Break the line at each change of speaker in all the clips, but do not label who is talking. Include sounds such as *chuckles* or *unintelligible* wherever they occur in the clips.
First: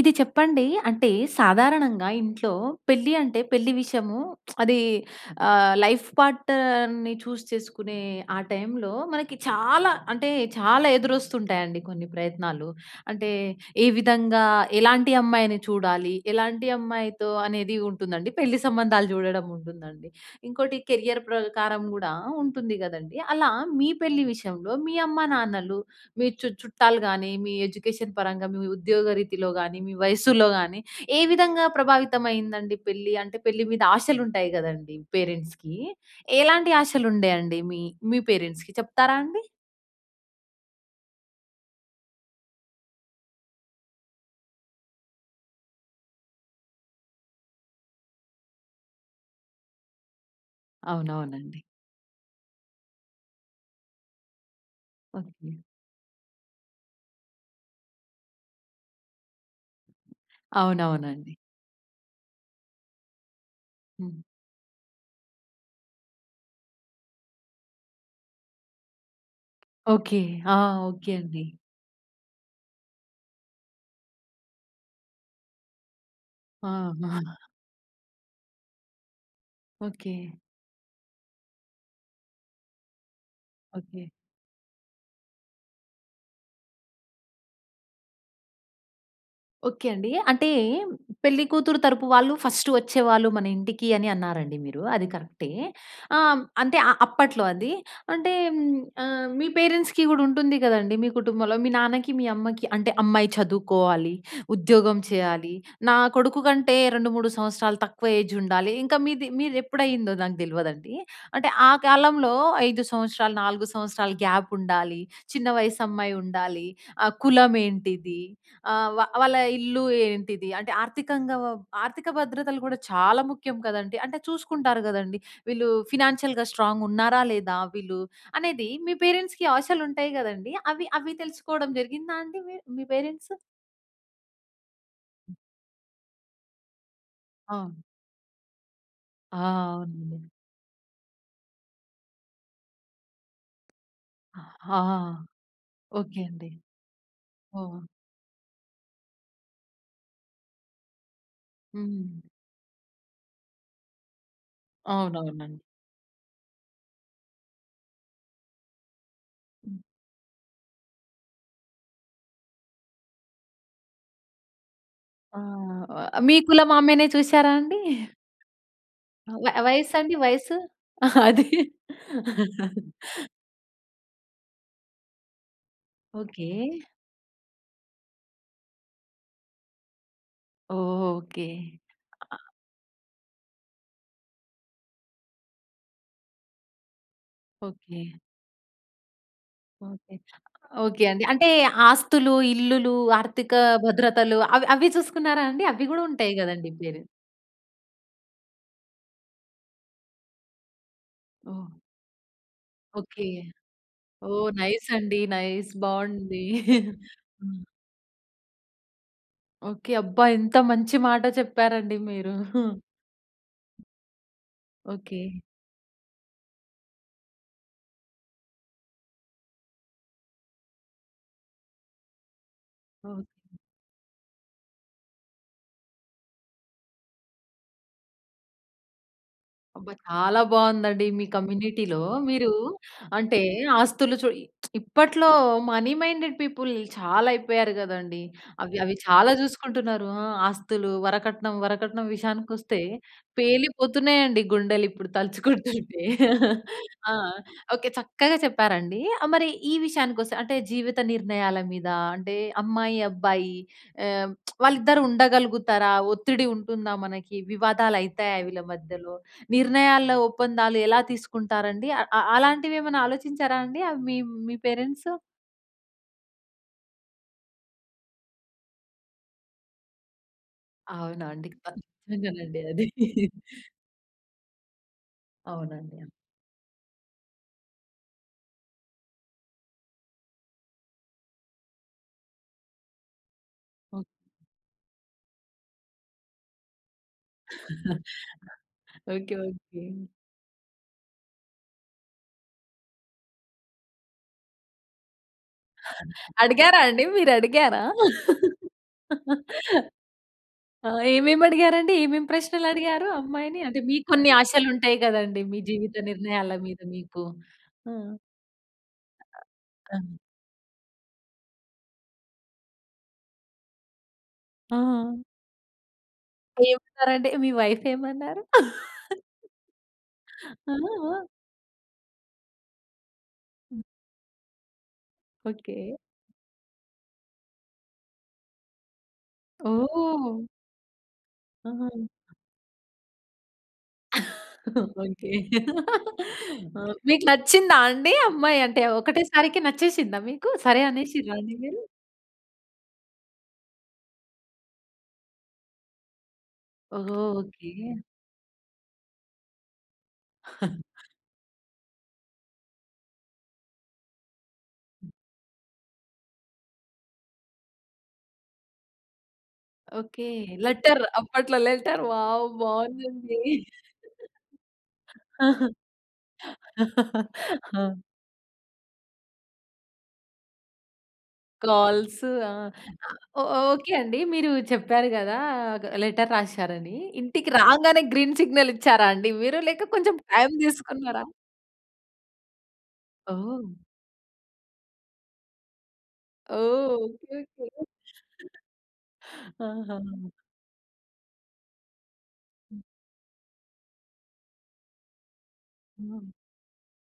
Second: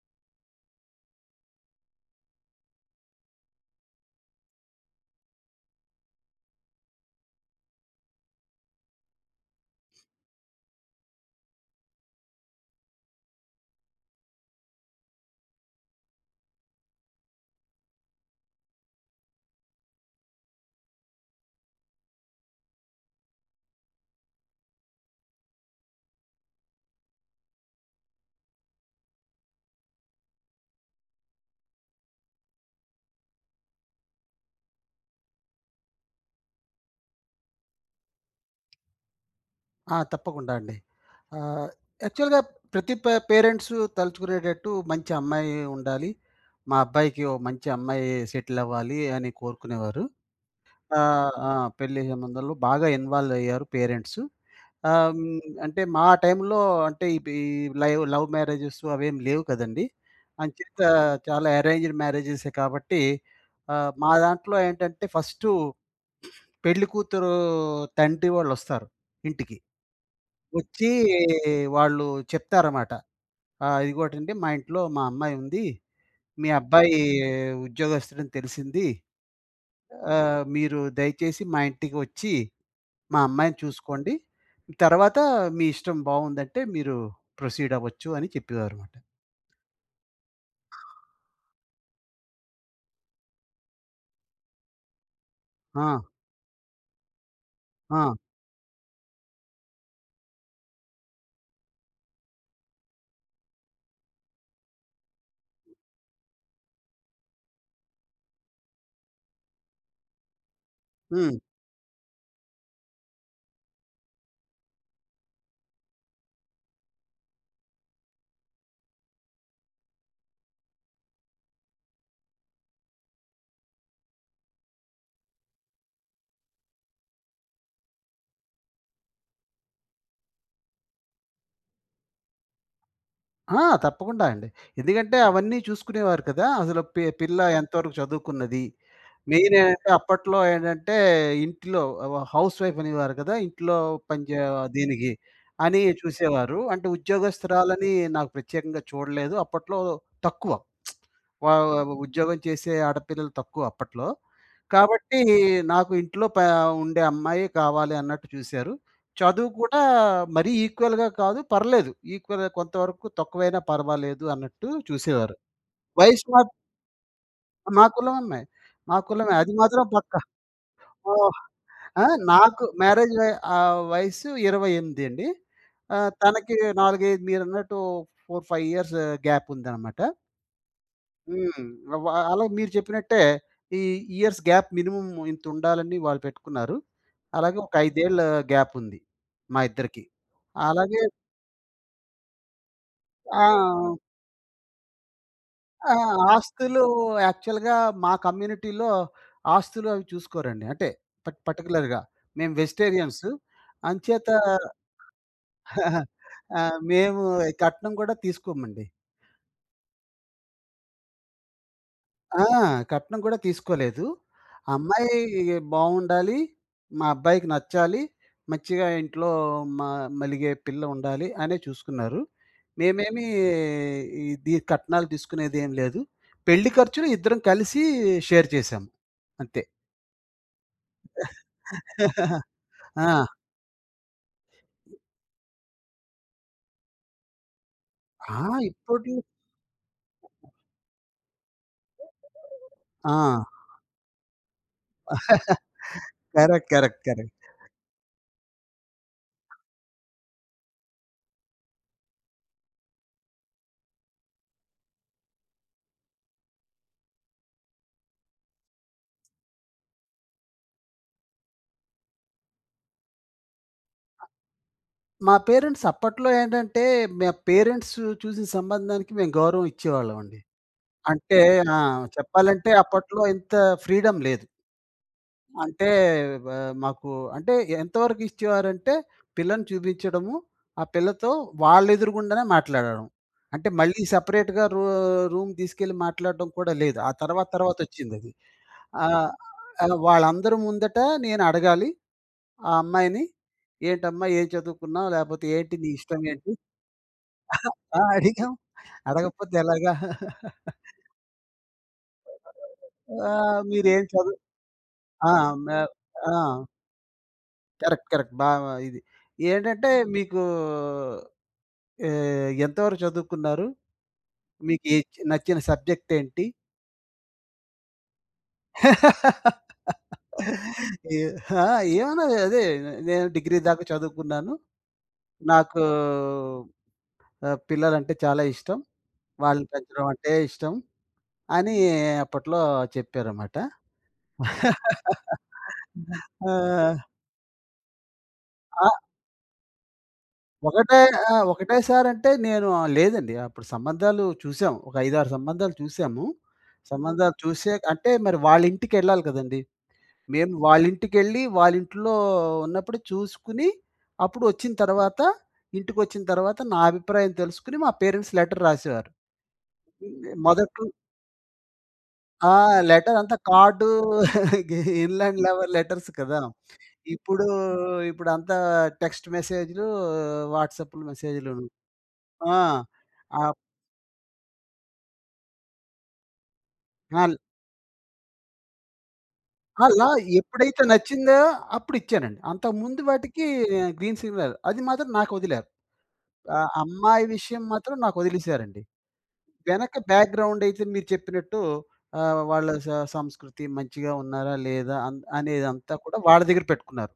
ఇది చెప్పండి? అంటే సాధారణంగా ఇంట్లో, పెళ్లి అంటే పెళ్లి విషయము *smacks lips* అది ఆహ్, లైఫ్ పార్ట్నర్‌న్ని చూస్ చేసుకునే ఆ టైమ్‌లో మనకి చాలా అంటే చాలా ఎదురస్తు ఉంటాయండి కొన్ని ప్రయత్నాలు. అంటే ఏ విధంగా, ఎలాంటి అమ్మాయిని చూడాలి? ఎలాంటి అమ్మాయితో అనేది ఉంటుందండి. పెళ్లి సంబంధాలు చూడడం ఉంటుం‌దండి. ఇంకోటి కెరియర్ ప్రకారం కూడా ఉంటుంది కదండీ! అలా మీ పెళ్లి విషయంలో, మీ అమ్మ నాన్నలు మీ చు చుట్టాలు గాని, మీ ఎడ్యుకేషన్ పరంగా, మీ ఉద్యోగ రీతిలో గాని, మీ వయస్సులో గాని ఏ విధంగా ప్రభావితం అయిందండి పెళ్లి? అంటే పెళ్లి మీద ఆశలుంటాయి కదండీ పేరెంట్స్‌కి. ఎలాంటి ఆశలు ఉండేవి అండి మీ మీ పేరెంట్స్‌కి చెప్తారా అండి?
ఆ! తప్పకుండా అండి. ఆహ్, యాక్చువల్‌గా ప్రతి పే పేరెంట్స్ తలుచుకునేటట్టు మంచి అమ్మాయి ఉండాలి. మా అబ్బాయికి ఒక మంచి అమ్మాయి సెటిల్ అవ్వాలి అని కోరుకునేవారు. ఆహ్, ఆ!
అవునవునండి.
పెళ్లి సంబంధంలో బాగా ఇన్వాల్వ్ అయ్యారు పేరెంట్స్. ఆహ్,
ఓకే.
అంటే మా టైమ్‌లో అంటే ఈ‌పి లైవ్ లవ్ మ్యారేజెస్ అవేమి లేవు కదండీ! అంచేత
అవునవునండీ.
చాలా అరేంజ్‌డ్ మ్యారేజె‌సే కాబట్టి. ఆహ్, మా
హ్మ్.
దాంట్లో ఏంటంటే ఫస్ట్ పెళ్ళికూతురు తండ్రి వాళ్ళు వస్తారు ఇంటికి.
ఓకే. ఆ!
వచ్చి
ఓకే అండి.
వాళ్ళు చెప్తారమాట. ఆ! "ఇదిగోటండి మా ఇంట్లో మా అమ్మాయి ఉంది. మీ అబ్బాయి
ఆహా!
ఉద్యోగస్థుడని తెలిసింది.
ఓకే.
ఆ మీరు దయచేసి మా ఇంటికి వచ్చి, మా అమ్మాయిని
ఓకే.
చూసుకోండి. తర్వాత మీ ఇష్టం బాగుందంటే మీరు ప్రొసీడ్ అవ్వచ్చు" అని చెప్పేవారుమాట.
ఓకే అండి. అంటే పెళ్లి కూతురు తరపు వాళ్ళు ఫస్ట్ వచ్చేవాళ్ళు మన ఇంటికి అని అన్నారండి మీరు అది కరె‌క్టే.
ఆ!
ఆహ్, అంటే ఆ అప్పట్లో అది.
ఆ!
అంటే ఆహ్, మీ పేరెంట్స్‌కి కూడా ఉంటుంది కదండీ! మీ కుటుంబంలో మీ నాన్నకి, మీ అమ్మకి అంటే అమ్మాయి చదువుకోవాలి. ఉద్యోగం చేయాలి. నా కొడుకు కంటే 2, 3 సంవత్సరాలు తక్కువ ఏజ్ ఉండాలి. ఇంకా మీది మీది ఎప్పుడు అయిందో నాకు తెలవదండి.
హ్మ్.
అంటే ఆ కాలంలో 5 సంవత్సరాలు, 4 సంవత్సరాలు గ్యాప్ ఉండాలి. చిన్న వయసు అమ్మాయుండాలి. ఆహ్, కులమేంటిది? ఆహ్, వా వాళ్ళ ఇల్లు ఏంటిది? అంటే ఆర్థికంగా‌వ ఆర్థిక భద్రతలు కూడా చాలా ముఖ్యం కదండీ! అంటే చూసుకుంటారు కదండీ! వీళ్ళు ఫైనాన్షియల్‌గా స్ట్రాంగ్ ఉన్నారా? లేదా? వీళ్ళు అనేది మీ పేరెంట్స్‌కి ఆశలు ఉంటాయి కదండీ. అవి అవి తెలుసుకోవడం జరిగిందా అండి మీ మీ పేరెంట్స్?
ఆ! తప్పకుండా అండి. ఎందుకంటే, అవన్నీ చూసుకునేవారు కదా! అసలు పి పిల్ల ఎంత
అవును.
వరకు చదువుకున్నది.
ఆ!
మెయిన్ ఏంటంటే
అవునండి.
అప్పట్లో ఏంటంటే ఇం‌టిలో వ హౌస్ వైఫ్ అనేవారు కదా! ఇంట్లో పని‌చే
ఆ!
దీనికి అని
ఓకే అండి.
చూసేవారు. అంటే
ఓహ్!
ఉద్యోగస్తురాలని నాకు ప్రత్యేకంగా చూడలేదు. అప్పట్లో తక్కువ. *smacks lips* వ
హ్మ్.
ఉద్యోగం చేసే ఆడపిల్లలు తక్కువ అప్పట్లో. కాబట్టి
అవునవునండి.
నాకు ఇంట్లో పే ఉండే అమ్మాయే కావాలి అన్నట్టు చూసారు. చదువు
హ్మ్.
కూడా మరీ ఈక్వల్‌గా కాదు, పర్లేదు ఈక్వల్‌గా కొంతవరకు తక్కువైనా పర్వాలేదు అన్నట్టు చూసేవారు.
ఆహ్,
వయసు‌మ
మీ కులం ఆమెనే చూసారా అండి?
మా కులం అమ్మాయి. మా కులమే, అది
వయ
మాత్రం
వయసండి,
పక్కా.
వయసు?
ఓహ్!
అది.
ఆహ్, నాకు మ్యారేజ్‌ వ ఆహ్, వయసు 28 అండి. ఆహ్, తనకి
ఓకే.
4, 5 మీరన్నట్టు 4, 5 ఇయర్స్ గ్యాప్ ఉందన్నమాట.
ఓహ్! ఓకే.
హ్మ్. వా
అ
అలాగే మీరు చెప్పినట్టే ఈ ఇయర్స్ గ్యాప్ మినిమమ్ ఇంత ఉండాలని వాళ్ళు పెట్టుకున్నారు. అలాగే ఒక
ఓకే.
5 ఏళ్ల గ్యాప్ ఉంది మా ఇద్దరికి.
ఓకే.
అలాగే
ఓకే అండి. అంటే ఆస్తులు, ఇల్లులు, ఆర్థిక
ఆ!
భద్రతలు అవి అవి చూసుకున్నారా అండి? అవి
ఆ!
కూడా ఉంటాయి కదండీ.
ఆస్తులు
పేరెం
యాక్చువల్‌గా మా కమ్యూనిటీలో ఆస్తులు అవి చూసుకోరండి. అంటే ప ట్
ఓహ్!
పర్టిక్యులర్‌గా మేము
ఓకే.
వెజిటేరియన్సు అంచేత,
ఓహ్. నైస్ అండి. నైస్
*chuckles*
బావుంది.
ఆహ్,
*chuckles*
మేము,
హ్మ్.
కట్నం కూడా తీసుకోమండి.
ఓకే. అబ్బా! ఎంత మంచి మాట చెప్పారండి మీరు.
ఆ!
*chuckles*
కట్నం కూడా తీసుకోలేదు. అమ్మాయి
ఓకే.
బావుండాలి. మా అబ్బాయికి నచ్చాలి. మంచిగా ఇంట్లో మా మలిగే పిల్ల ఉండాలి అనే చూసుకున్నారు. మేమేమి, ఇది కట్నాలు తీసుకునేది ఏం లేదు. పెళ్లి ఖర్చులు ఇద్దరం కలిసి షేర్ చేసాం. అంతే.
అబ్బా! చాలా బావుందండి. మీ కమ్యూనిటీలో
*giggles*
మీరు
ఆ!
అంటే, ఆస్తులు చూ *smacks lips* ఇప్పట్లో మనీ మైండేడ్ పీపుల్ చాలా అయిపోయారు కదండీ.
ఆ!
అవి అవి
ఇప్పుడు
చాలా చూసుకుంటున్నారు. ఆహ్, ఆస్తులు, వరకట్నం, వరకట్నం విషయానికొస్తే
ఆ!
పేలిపోతున్నాయండి గుండెలిప్పుడు
*chuckles*
తలుచుకుంటుంటే. *chuckles*
కరెక్ట్, కరెక్ట్,
ఆ!
కరెక్ట్.
ఓకే చక్కగా చెప్పారండి. ఆ! మరి ఈ విషయానికి వస్తే అంటే జీవిత నిర్ణయాల మీద, అంటే అమ్మాయి అబ్బాయి ఆహ్, *smacks lips* వాళ్ళిద్దరూ ఉండగలుగుతారా, ఒత్తిడి ఉంటుందా? మనకి వివాదాలు అయితాయ వీళ్ళ మధ్యలో, నిర్ణయాల ఒప్పందాలు ఎలా తీసుకుంటారండి? అ అలాంటివి ఏమైనా ఆలోచించారా అండి. మీ మీ పరెంట్సు?
మా పేరెంట్స్ అప్పట్లో ఏంటంటే, మా పేరెంట్స్ చూసిన సంబంధానికి మేము గౌరవం ఇచ్చేవాళ్లమండి.
అవునా
అంటే
అండి.
ఆ!
*unintelligible* అండి
చెప్పాలంటే
అది.
అప్పట్లో ఇంత ఫ్రీడమ్ లేదు. అంటే
అవునండి.
ఆహ్, మాకు అంటే ఎంతవరకు ఇచ్చేవారంటే పిల్లని చూపించడము, ఆ పిల్లతో వాళ్ళ ఎదురుగుండానే మాట్లాడడం. అంటే మళ్ళీ
హ్మ్.
సెపరేట్‌గా రూ రూమ్ తీసుకెళ్ళి మాట్లాడటం కూడా లేదు. ఆ తర్వాత తర్వాత
*giggles*
వచ్చిందది. ఆహ్,
ఓకే. ఓకే.
వాళ్ళందరి ముందట నేనడగాలి. ఆ అమ్మాయిని, ఏంటమ్మా ఏం చదువుకున్నావు, లేకపోతే ఏంటి నీ ఇష్టం ఏంటి?
అడిగారా అండి మీరు అడిగారా?
ఆహ్, అడిగాము అడగకపోతే
*laughs*
ఎలాగా? *chuckles*
ఆహ్, ఏమేమి అడిగారు అండి. ఏమేమి ప్రశ్నలు అడిగారు
ఆ!
అమ్మాయిని. అంటే
మీరేం
మీకు కొన్ని
చదువు
ఆశలు ఉంటాయి
ఆ!
కదండీ. మీ
మే
జీవిత
ఆ!
నిర్ణయాల మీద మీకు. ఆ!
కరెక్ట్. కరెక్ట్. బాగా ఇది ఏంటంటే
ఆ!
మీకూ, ఏ ఎంత వరకు చదువుకున్నారు? మీకు ఎ
ఆ!
నచ్చిన సబ్జెక్ట్ ఏంటి?
ఏమన్నారండి. మీ వైఫ్ ఏమన్నారు. *laughs*
*laughs*
ఆ! ఆ!
ఏ హా! ఏమన్నా అదే నేను డిగ్రీ దాక చదువుకున్నాను. నాకూ
ఓకే.
ఆహ్, పిల్లలంటే చాలా ఇష్టం. వాళ్ళని పెంచడం అంటే
ఓహ్!
ఇష్టం అని
ఆ!
అప్పట్లో చెప్పారమాట.
*laughs* ఓకే.
*laughs* ఆ!
ఆ! మీకు నచ్చిందా అండి. అమ్మాయి అంటే
ఆ!
ఒకటే సారికి నచ్చేసిందా మీకు. సరే
ఒకటే ఆ!
అనేసిర్రా అండి
ఒకటే
మీరు.
సారి అంటే నేను, లేదండి అప్పుడు సంబంధాలు చూసాం. ఒక 5,6 సంబంధాలు చూసాము.
ఓహ్!
సంబంధాలు
ఓకే.
చూసే అంటే మరి వాళ్ళ ఇంటికి వెళ్ళాలి కదండీ. మేము
*chuckles*
వాళ్ళ ఇంటికి వెళ్లి వాళ్ళ ఇంట్లో ఉన్నప్పుడు చూసుకొని అప్పుడు వచ్చిన తర్వాత, ఇంటికి వచ్చిన తరువాత నా అభిప్రాయం తెలుసుకొని మా పేరెంట్స్ లెటర్ రాసేవారు.
ఓకే.
మొదట్లో
లెటర్ అప్పట్లో లెటర్ వావ్!
ఆ! లెటర్ అంతా
బావుందండి.
కార్డ్ *giggles* గి ఇన్లాండ్
ఆహా!
లెవెల్ లెటర్స్ కదా! ఇప్పుడు,
హా!
ఇప్పుడు అంతా టెక్స్ట్ మెసేజ్‌లు, వాట్సాప్ మెసేజ్‌లును.
కాల్సు
ఆ!
ఆహ్ ఓహ్!
ఆప్
ఓకే అండి. మీరు చెప్పారు కదా! లెటర్ రాసారని
హాల్
ఇంటికి రాంగానే గ్రీన్ సిగ్నల్ ఇచ్చారా అండి మీరు? లేక
అలా
కొంచెం టైమ్
ఎప్పుడైతే
తీసుకున్నారా?
నచ్చిందో అప్పుడు ఇచ్చానండి. అంతకు ముందు వాటికి
ఓహ్!
గ్రీన్ సిగ్నల్ అది మాత్రం నాకు వదిలారు. అ
ఓహ్!
అమ్మాయి
ఓకే.
విషయం
ఓకే.
మాత్రం నాకు
*giggles*
వదిలేసారండి. వెనక
ఆహా!
బ్యాక్‌గ్రౌండ్ అయితే మీరు చెప్పినట్టు ఆహ్, వాళ్ళ సం సంస్కృతి మంచిగా ఉన్నారా లేదా అన్ అనేదంతా కూడా
ఆ!
వాళ్ళ దగ్గర పెట్టుకున్నారు.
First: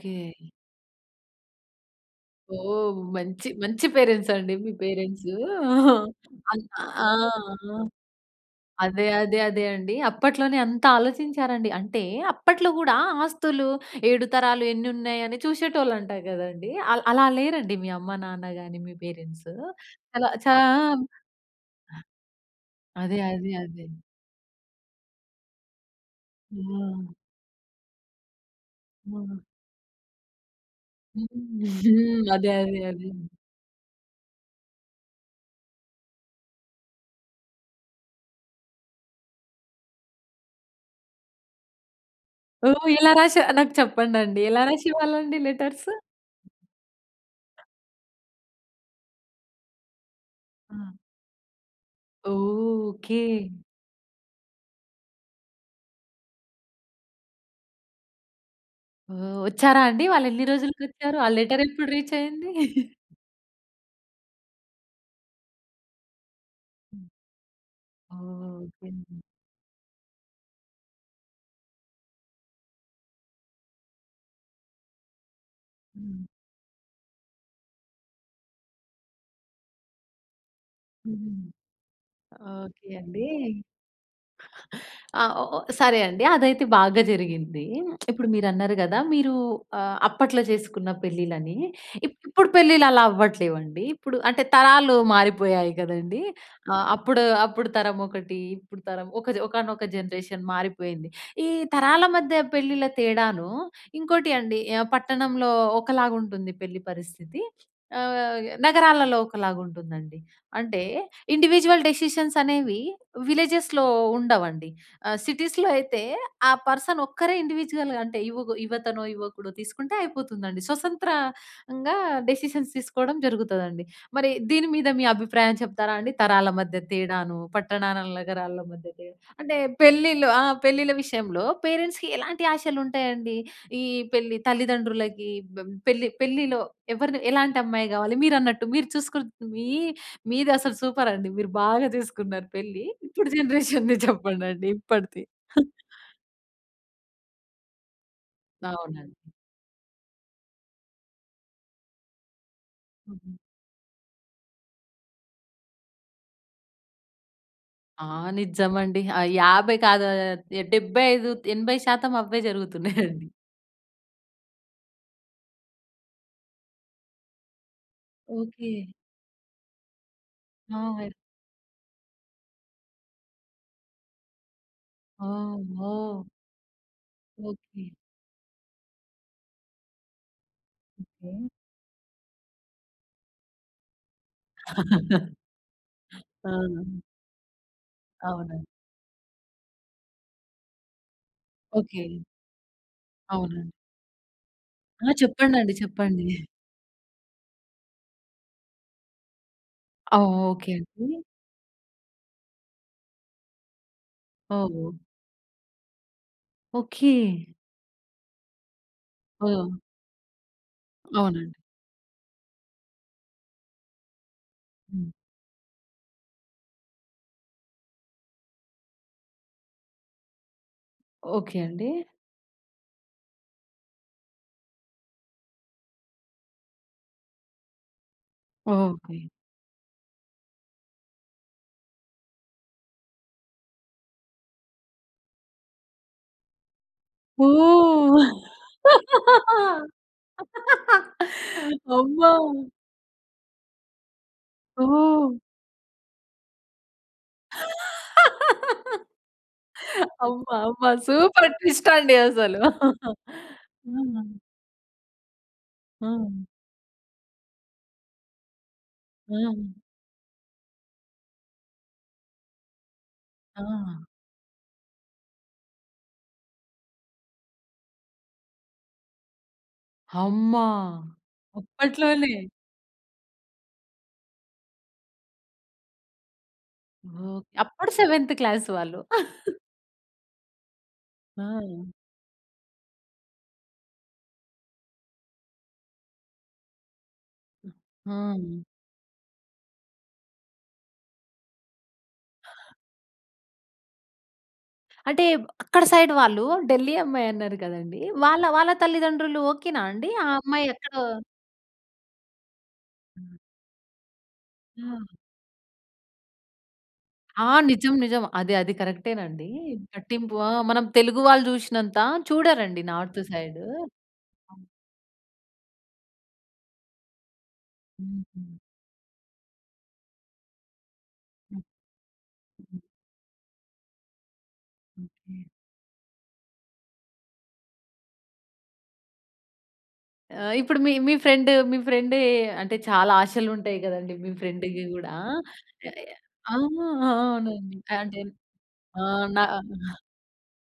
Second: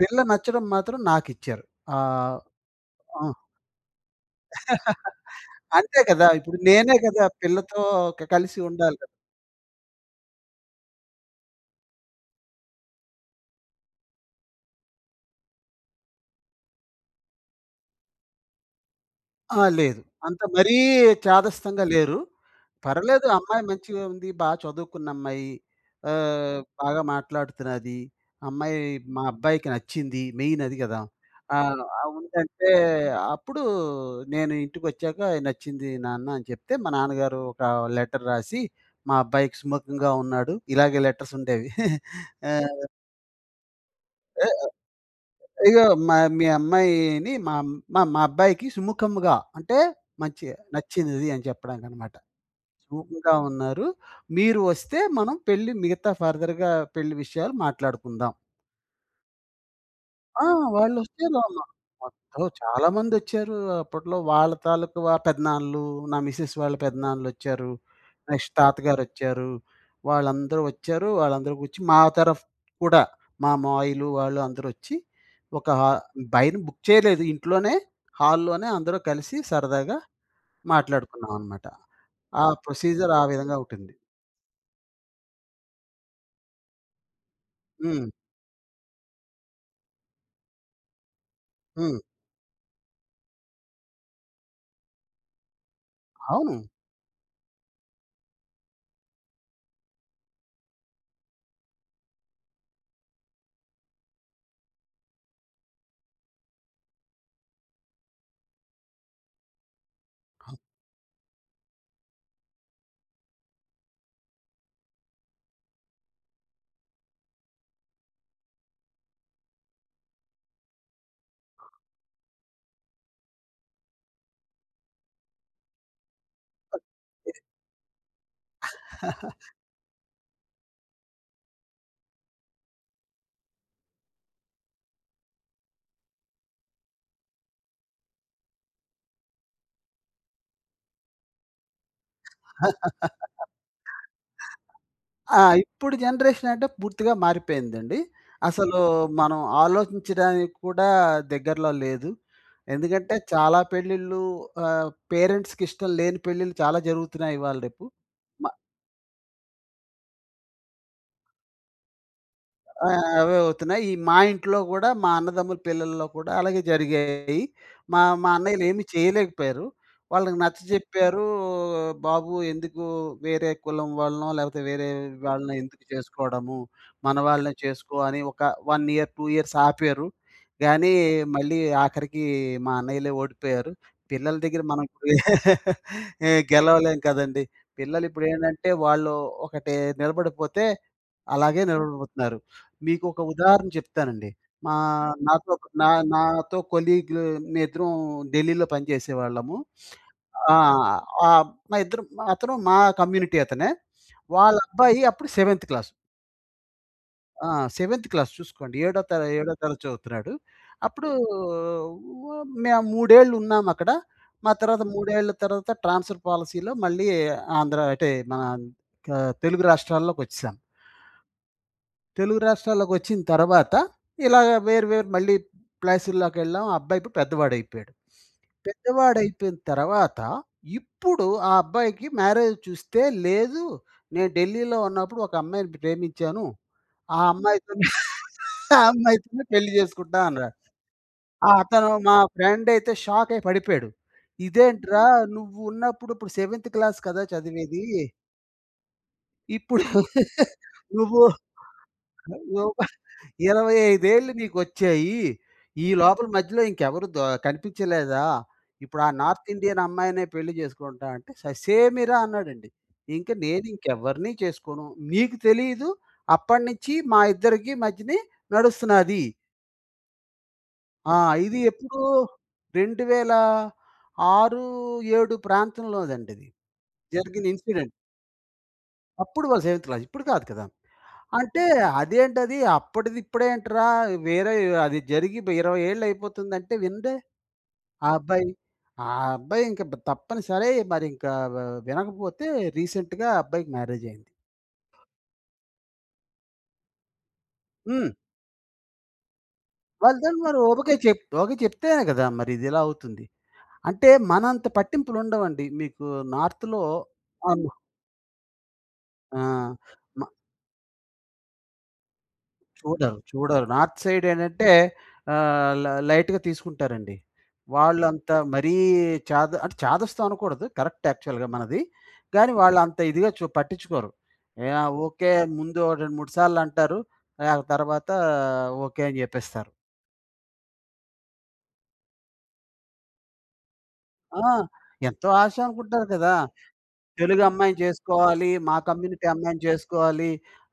పిల్ల నచ్చడం మాత్రం నాకిచ్చారు. ఆ!
ఓహ్!
ఆ.
మంచి, మంచి పేరెంట్స్ అండి మీ
*giggles*
పేరెంట్స్.
అంతే
ఆహ్,
గదా! ఇప్పుడు
అన్
నేనే
ఆ! ఆ!
గదా! పిల్లతో క కలిసి ఉండాలి.
అదే, అదే, అదే అండి. అప్పట్లోనే అంత ఆలోచించారండి అంటే అప్పట్లో గూడా ఆస్తులు, ఏడు తరాలు ఎన్ని ఉన్నయి? అని చూసేటోళ్ళు అంటారు గదండీ. అల్ అలా లేరండి మీ అమ్మ, నాన్న గాని మీ పేరెంట్స్.
ఆ! లేదు.
అలా
అంత
చా
మరీ
ఆహ్
చాదస్తంగా లేరు.
అదే,
పర్లేదు
అదే,
అమ్మాయి
అదే.
మంచిగ ఉంది. బా చదువుకున్న అమ్మాయి. ఆహ్, బాగా
హ్మ్.
మాట్లాడుతున్నది. అమ్మాయి మా
హ్మ్.
అబ్బాయికి నచ్చింది. మెయిన్ అది గదా!
హ్మ్.
ఆ!
*giggles*
ఆ
హ్మ్. అదే,
ఉందంటే
అదే, అదే.
అప్పుడు నేను ఇంటికి ఒచ్చాక "నచ్చింది నాన్న" అని చెప్తే మా నాన్నగారు ఒక లెటర్ రాసి "మా అబ్బాయికి సుముకంగా ఉన్నాడు." ఇలాగే లెటర్స్ ఉండేవి. *chuckles* ఆ!
ఓహ్! ఇలా రాస నాకు చెప్పండండి.
ఆహ్,
ఎలా
ఆహ్,
రాసేవాళ్ళండి
"ఇగో
లెటర్స్?
మ మీ అమ్మాయిని మామ్ ఆహ్, మా అబ్బాయికి సుముఖముగా అంటే మంచిగా
ఆ!
నచ్చినది అని చెప్పడానికి అన్నమాట.
ఓహ్! ఓకె.
సుముఖంగా ఉన్నారు. మీరు వస్తే మనం పెళ్లి మిగతా ఫర్దర్‌గా పెళ్లి విషయాలు మాట్లాడుకుందాం."
ఓహ్! ఒచ్చారా అండి? వాళ్ళు
ఆ!
ఎన్ని
*unintelligible*
రోజులకి
వాళ్ళు
ఒచ్చారు? ఆ
ఒస్తేరు ఆళ్ళు
లెటర్ ఎప్పుడు రీచ్
అబ్బో!
అయ్యింది?
చాలా
*chuckles*
మంది ఒచ్చారు అప్పట్లో. వాళ్ళ తాలూకా వ పెదనాన్నలు, నా మిసెస్ వాళ్ళ పెదనాన్నలు ఒచ్చారు.
ఓహ్!
నెక్స్ట్
ఓకె
తాతగారు
అండి.
ఒచ్చారు. వాళ్ళందరూ ఒచ్చారు. వాళ్ళందరూ కూర్చి మా తరఫ్ కూడా మా మావయలు వాళ్ళు అందరూ ఒచ్చి ఒక హ
హ్మ్.
బైన్ బుక్ చేయలేదు ఇంట్లోనే హాల్లోనే అందరూ కలిసి సరదాగా
హుహు.
మాట్లాడుకున్నాం అన్నమాట. ఆ
ఓకె
ప్రొసిజర్ ఆ విధంగా
అండి.ఆహ్,
ఉంటుంది.
ఓ ఓ సరే అండి. అది అయితే బాగా జరిగింది.
హ్మ్.
*smacks lips* ఇప్పుడు మీరు అన్నరు గదా! మీరు ఆహ్, అప్పట్లో జెసుకున్న పెళ్లిలు అని.
హ్మ్.
ఇప్పుడు పెళ్లిలు అలా అవ్వట్లేదండి. ఇప్పుడు అంటే తరాలు మారిపోయాయి గదండీ.
అవును.
ఆహ్, అప్పుడు, అప్పుడు తరం ఒకటి. ఇప్పుడు తరం ఒక జన్ ఒకానొక జనరేషన్ మారిపోయింది. ఈ తరాల మధ్య పెళ్లిల తేడాను ఇంకోటి అండి ఆహ్, పట్టణంలో ఒకలాగా ఉంటుంది పెళ్లి పరిస్థితి. ఆహ్, య్ నగరాలలో ఒకలాగా ఉంటుంది అండి. అంటే ఇండివిడ్యువల్ డెసిషన్స్ అనేవి విల్లెజెస్‌లో ఉండవండి. ఆహ్, సిటీస్‌లో అయితే ఆ పర్సన్ ఒక్కరే ఇండివిడ్యువల్‌గా అంటే యువగ్ యువతనో, యువకుడో తీసుకుంటే అయిపోతుంది అండి. స్వసంత్రంగా డెసిషన్స్ తీసుకోవడం జరుగుతది అండి. మరి దీని మీద మీ అభిప్రాయం చెప్తారా అండి? తరాల మధ్య తేడాను, పట్టణాల, నగరాల మధ్య తేడా
*chuckles*
అంటే పెళ్ళిలో ఆ! పెళ్ళిళ్ళ విషయంలో పేరెంట్స్‌కి ఎలాంటి ఆశలు ఉంటాయి అండి? ఈ పెళ్లి తల్లిదండ్రులకి బ పెళ్లి పెళ్లిలో ఎవరిని ఎలాంటి అమ్మాయి గావాలి మీరు అన్నట్టు. మీరు చూసకుంటే మీ మీది అసలు సూపర్ అండి. మీరు బాగా చేసుకున్నారు పెళ్లి.
*chuckles*
ఇప్పుడు జనరేషన్‌‌ది చెప్పండండి. ఇప్పడిది.
ఆ!
*giggles*
ఇప్పుడు జనరేషన్ అంటే పూర్తిగా మారిపోయిందండి. అసలు
అవునండి.
మనం ఆలోచించడానికి కూడా దగ్గరలో లేదు. ఎందుకంటే
హుహు.
చాలా పెళ్ళిలు ఆహ్, పేరెంట్స్‌కి ఇష్టం లేని పెళ్ళిలు చాలా జరుగుతున్నాయి. ఇవాళ రేపు.
ఆ!
మ
నిజం అండి. అయ్ 50 కాదు ఆహ్, 75-80% అవే
ఆ!
జరుగుతున్నాయి *giggles* అండి.
అవే అవుతున్నాయి. ఈ మా ఇంట్లో గూడా మా అన్నదమ్ముల పిల్లల్లో కూడా అలాగే జరిగాయి. మా మా అన్నయ్యలు ఏమీ
ఓకె.
చేయలేకపోయారు. వాళ్ళకి
నో వే.
నచ్చచెప్పారు "బాబు ఎందుకు వేరే కులం వాళ్ళనో లేకపోతే వేరే వాళ్ళని ఎందుకు
వామ్మో!
చేసుకోవడము. మన వాళ్ళనె
ఓకె.
చేసుకో" అని ఒక 1, 2 ఇయర్స్ ఆపారు. గాని
ఓకె.
మళ్ళీ ఆఖరికి మా అన్నయ్యలే ఓడిపోయారు. పిల్లల దగ్గర మనకు ఎ
*laughs*
*chuckles* ఏ
ఆ!
గెలవలేం కదండీ. పిల్లలు ఇప్పుడు
అవునండి.
ఏంటంటే వాళ్ళు ఒకటే నిలబడిపోతే అలాగే
ఓకె.
నిలబడిపోతున్నారు. మీకు ఒక ఉదాహరణ
అవునండి.
చెప్తానండి. మా
ఆ
నాతో ఒక్
చెప్పండండి.
నా
చెప్పండి. *giggles*
నాతో కొలీగ్ మేమిద్దరం ఢిల్లీలో పనిచేసేవాళ్ళము.
ఆ!
ఆ!
ఓకె అండి.
ఆ! మా ఇద్దరు అతను మా కమ్యూనిటీ అతనే. వాళ్ళ
ఓహో!
అబ్బాయి అప్పుడు 7 క్లాస్.
ఓకే.
ఆ! సెవెంత్ క్లాస్ చూసుకోండి. ఏడో తా ఏడో
హ్మ్.
తరగతి చదువుతున్నాడు. అప్పుడూ
అవునండి.
వ మే 3 ఏళ్ళు ఉన్నామక్కడ. మా తర్వాత,
హ్మ్.
3 ఏళ్ళ తరువాత ట్రాన్స్‌ఫర్ పాలిసీలో మళ్ళీ ఆంధ్ర అటే మన ఆహ్, తెలుగు రాష్ట్రాల్లోకొచ్చేశాం.
ఓకే అండి.
తెలుగు రాష్ట్రాల్లోకి వచ్చిన తర్వాత, ఇలాగా వేరు, వేరు మళ్ళీ ప్లాసిల్లాకెళ్ళాం. ఆ అబ్బాయి ఇప్పుడు పెద్దవాడైపోయాడు.
ఓకే.
పెద్దవాడైపోయిపోయిన తర్వాత, ఇప్పుడు ఆ అబ్బాయికి మ్యారేజ్ చూస్తే లేదూ, "నేను ఢిల్లీలో ఉన్నప్పుడు ఒక అమ్మాయిని ప్రేమించాను. ఆ అమ్మాయితోనే
ఓహ్!
ఆ అమ్మాయితోనే పెళ్లి చేసుకుంటా" అన్నాడు. ఆహ్, అతను మా
అమ్మో!
ఫ్రెండయితే షాక్ అయి పడిపోయాడు. ఇదేంట్రా
ఓహ్!
నువ్వు ఉన్నప్పుడు ఇప్పుడు సెవెంత్ క్లాస్ కదా! చదివేదీ. ఇప్పుడు
అమ్మ!
*laughs*
అమ్మ!
నువ్వు
సూపర్ ట్విస్టండి అసలు.
*unintelligible*
అమ్మ!
25 ఏళ్ళు నీకొచ్చాయీ. ఈ లోపల
ఆ!
మధ్యలో ఇంకెవరు దో కనిపించలేదా? ఇప్పుడు ఆ నార్త్
ఆ!
ఇండియన్ అమ్మాయినే పెళ్లి చేసుకుంటా అంటే ససేమిరా అన్నాడండి. "ఇంక నేను
ఆ!
ఇంకెవ్వరినీ చేసుకోను. నీకు తెలీదు, అప్పడి నించి మా ఇద్దరికీ మధ్యనీ నడుస్తున్నాది."
హమ్మా!
ఆ! ఇది ఎప్పుడూ,
అప్పట్లోనే?
2006 7 ప్రాంతంలోది అండి. ఇది జరిగిన
ఓకే.
ఇన్సిడెంట్.
అప్పుడు సెవెంత్ క్లాస్ వాళ్ళు.
అప్పుడు
*chuckles*
వాళ్ళు సెవెంత్ క్లాస్. ఇప్పుడు కాదు కదా! అంటే
ఆ!
అదేంటది అప్పటిది ఇప్పుడు ఏంట్రా, వేరే అది జరిగి బ్ 20 ఏళ్ళు అయిపోతుందంటే వినడే, ఆ అబ్బాయి.
ఆ!
ఆ అబ్బాయి ఇంక బ్ తప్పనిసరై మరి ఇంకా వా వినకపోతే రీసెంట్‌గా ఆ అబ్బాయికి మ్యారేజ్ అయింది.
అంటే బ్ అక్కడ సైడ్ వాళ్ళు, ఢిల్లీ అమ్మాయి అన్నారు కదండీ
హ్మ్.
వాళ్ళ వాళ్ళ తల్లిదండ్రులు ఓకే నా అండి? ఆ
వాళ్ళదెం వారు
అమ్మాయి
ఓబకే
ఎక్కడో
ఓకే చెప్తేనే గదా! మరి ఇది ఇలా అవుతుంది.
ఆ!
అంటే మనంత
ఆ!
పట్టింపులు ఉండవండి. మీకు నార్త్‌లో
ఆ!
ఆహ్, హ్మ్.
నిజం, నిజం. అది అది కరెక్టే‌నండీ.
ఆ! మ
పట్టింపు ఆ! మనం తెలుగు వాళ్ళు చూషినంత చూడరండి
చూడరు,
నార్త్ సైడ్
చూడరు. నార్త్ సైడ్ ఏంటంటే ఆహ్, ల లైట్‌గా తీసుకుంటారండి. వాళ్ళు అంత
హుహు.
మరీ చాద అంటే చాదస్తం అనకూడదు. కరెక్ట్ యాక్చువల్‌గా మనది. కానీ వాళ్ళు
హ్మ్.
అంత ఇదిగా చూ పట్టించుకోరు. ఏహ్! ఆ ఓకే
ఓకే.
ముందు 2, 3 సార్లు అంటారు. ఆ తర్వా‌తా ఓకే! అని చెప్పేస్తారు.
ఆ! ఇప్పుడు మీ మీ ఫ్రెండు మీ ఫ్రెండే అంటే చాలా ఆశలుంటాయి కదండీ! మీ
ఆ!
ఫ్రెండ్‌కి కూడా.
ఎంతో
యాహ్!
ఆశానుకుంటారు
యాహ్!
కదా!
ఆ!
తెలుగమ్మాయిని
అవునండి కంటే
చేసుకోవాలి, మా కమ్యూనిటీ
ఆహ్, నా
అమ్మాయిని
*chuckles*
చేసుకోవాలి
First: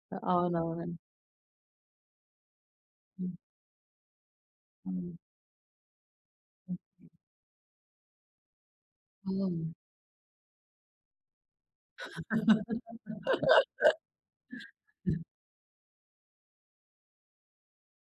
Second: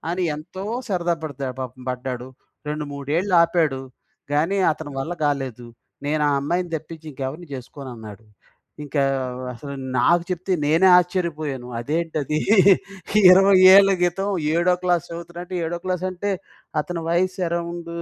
అని ఎంతో
అవునవును.
సరదా పడతాడు పాపం పడ్డాడు. రెండు
హ్మ్.
మూడేళ్ళాపాడు, గాని అతని
హ్మ్.
వల్ల కాలేదు. "నేను ఆ అమ్మాయిని తెప్పించి ఇంకెవరిని చేసుకోనన్నాడు". ఇంకా ఆహ్, అసలు నాకు చెప్తే నేనే ఆశ్చర్యపోయాను. అదేంటదీ? *chuckles* 20 ఏళ్ళ కితం ఏడో క్లాస్
*laughs*
చదువుతున్నట్టు ఏడో క్లాస్ అంటే అతని వయస్సు అరౌండు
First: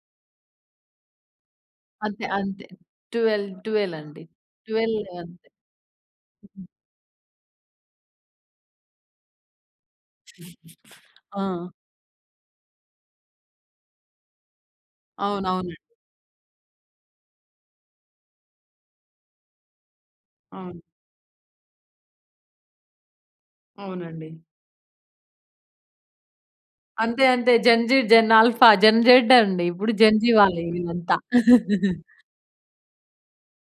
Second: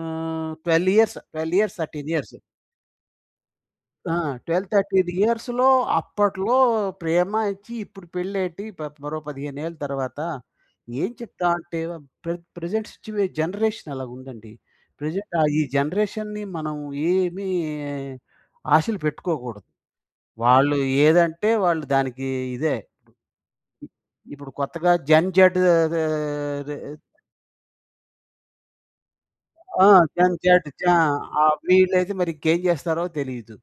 ఆహ్, 12 ఇయర్సు 12 ఇయర్స్, 13
అంతే.
ఇయర్స్.
అంతే. 12, 12
ఆ!
అండి.
12, 13
12 అంతే.
ఇయర్స్‌లో అప్పట్లో ప్రేమ ఇచ్చి ఇప్పుడు పెళ్ళేటి ప మరో 15 ఏళ్లు తర్వాత?
*chuckles*
ఏం చెప్తా
ఆ!
అంటే ప్ర ప్రెజెంట్ సిట్యుయే జనరేషనాలగుందండి. ప్రెజెంట్ ఆహ్, ఈ
అవునవునండి.
జనరేషన్‌ని మనం ఏమీ ఆశలు పెట్టుకోకూడదు. వాళ్ళు
అవును.
ఏదంటే వాళ్ళు దానికి ఇదే.
అవునండి.
ఇప్పుడు కొత్తగా జన్‌ జేడ్ అదే రే
అంతే. అంతే gen‌ Z, gen alpha, gen Z అండి.
ఆ!
ఇప్పుడు జన్ జీ
జన్‌
వాళ్ళే
జేడ్ జా
ఇదంతా.
ఆ!
*chuckles*
వీళ్ళైతే మరి ఇంకేం చేస్తారో తెలీదు.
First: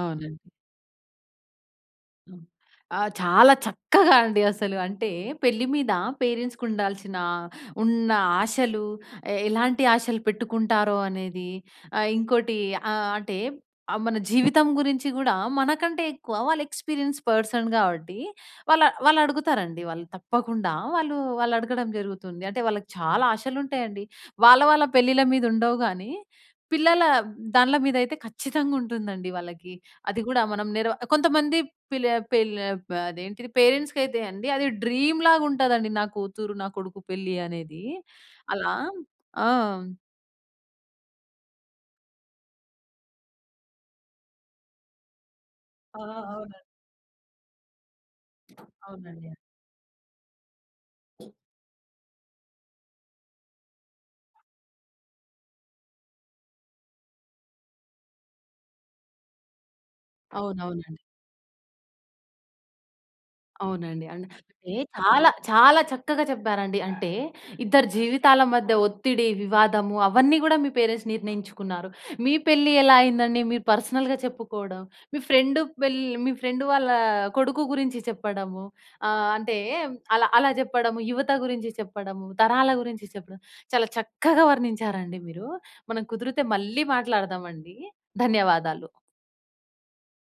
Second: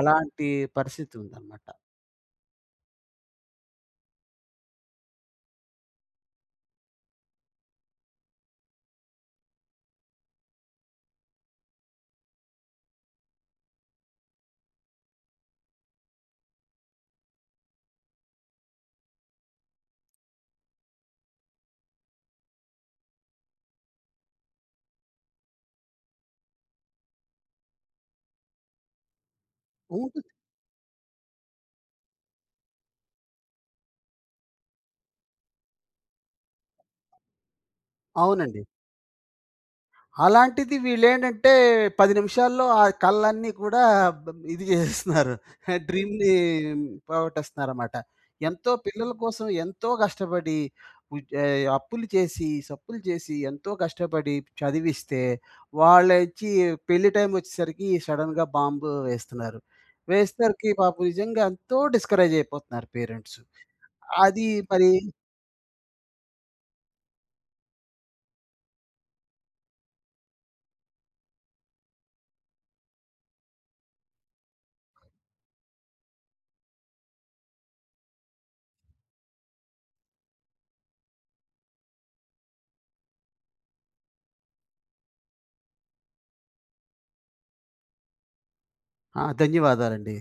అలాంటీ పరిస్థితుందన్నమాట.
హ్మ్. ఆ! చాలా చక్కగా అండి. అసలు అంటే పెళ్లి మీద పేరెంట్స్‌కి ఉండాల్సిన, ఉన్న ఆశలు ఎ ఎలాంటి ఆశలు పెట్టుకుంటారో అనేది ఆహ్, ఇంకోటి ఆహ్, అంటే మన జీవితం గురించి కూడా మనకంటే ఎక్కువ వాళ్ళు ఎక్స్‌పీరియన్స్ పర్సన్ గావట్టి, వాళ్ళు వాళ్ళు అడుగుతారండి వాళ్ళు తప్పకుండా వాళ్ళు వాళ్ళు అడగడం జరుగుతుంది. అంటే వాళ్ళకి చాలా ఆశలు ఉంటాయండి. వాళ్ళ వాళ్ళ పెళ్ళిళ్ళ మీద ఉండవు గాని, పిల్లల దాన్ల మీద అయితే ఖచ్చితంగా ఉంటుందండి వాళ్ళకి. అది
ఉంటుంది.
గూడా మనం నెర కొంతమంది పిల పెళ్లే అప్ అదేంటిది పేరెంట్స్‌కి అయితే అండి అది డ్రీమ్‌లాగ ఉంటాదండి నా కూతురు, నా కొడుకు పెళ్లి అనేది.
అవునండి.
అలా. ఆ!
అలాంటిది వీళ్ళు ఏంటంటే 10 నిమిషాల్లో, ఆ కలలన్నీ కూడా బ్ ఇది జేసేస్తున్నారు. ఆహ్,
ఆ!
డ్రీమ్‌ని
అవునండి.
పోగొట్టేస్తున్నారన్నమాట. ఎంతో పిల్లల
అవునండి.
కోసం ఎంతో కష్టపడి, ఉజే అప్పులు చేసి, సప్పులు చేసి, ఎంతో కష్టపడి చదివిస్తే, వాళ్ళోచ్చి పెళ్లి టైమ్ వచ్చేసరికి సడెన్‌గా బాంబ్ వేస్తున్నారు. వేసేసరికి
అవునవునండి.
పాపం నిజంగా ఎంతో డిస్కరేజ్ అయిపోతున్నారు పేరెంట్స్.
అవునండి. అంటే
అది మరి
చాలా చాలా చక్కగా చెప్పారండి. అంటే ఇద్దరి జీవితాల మధ్య ఒత్తిడి, వివాదము అవన్నీ గూడా మీ పేరెంట్స్ నిర్ణయించుకున్నారు. మీ పెళ్లి ఎలా అయిందండి? మీరు పర్సనల్‌‌గా చెప్పుకోడం, మీ ఫ్రెండ్ పెళ్ళి మీ ఫ్రెండ్ వాళ్ళ కొడుకు గురించి చెప్పడము, ఆహ్, అంటే అలా అలా జెప్పడము, యువత గురించి చెప్పడము, తరాల గురించి చెప్పడం చాలా చక్కగా వర్ణించారండి మీరు. మనం కుదిరితే మళ్ళీ మాట్లాడదామండి. ధన్యవాదాలు.
ఆ! ధన్యవాదాలండి.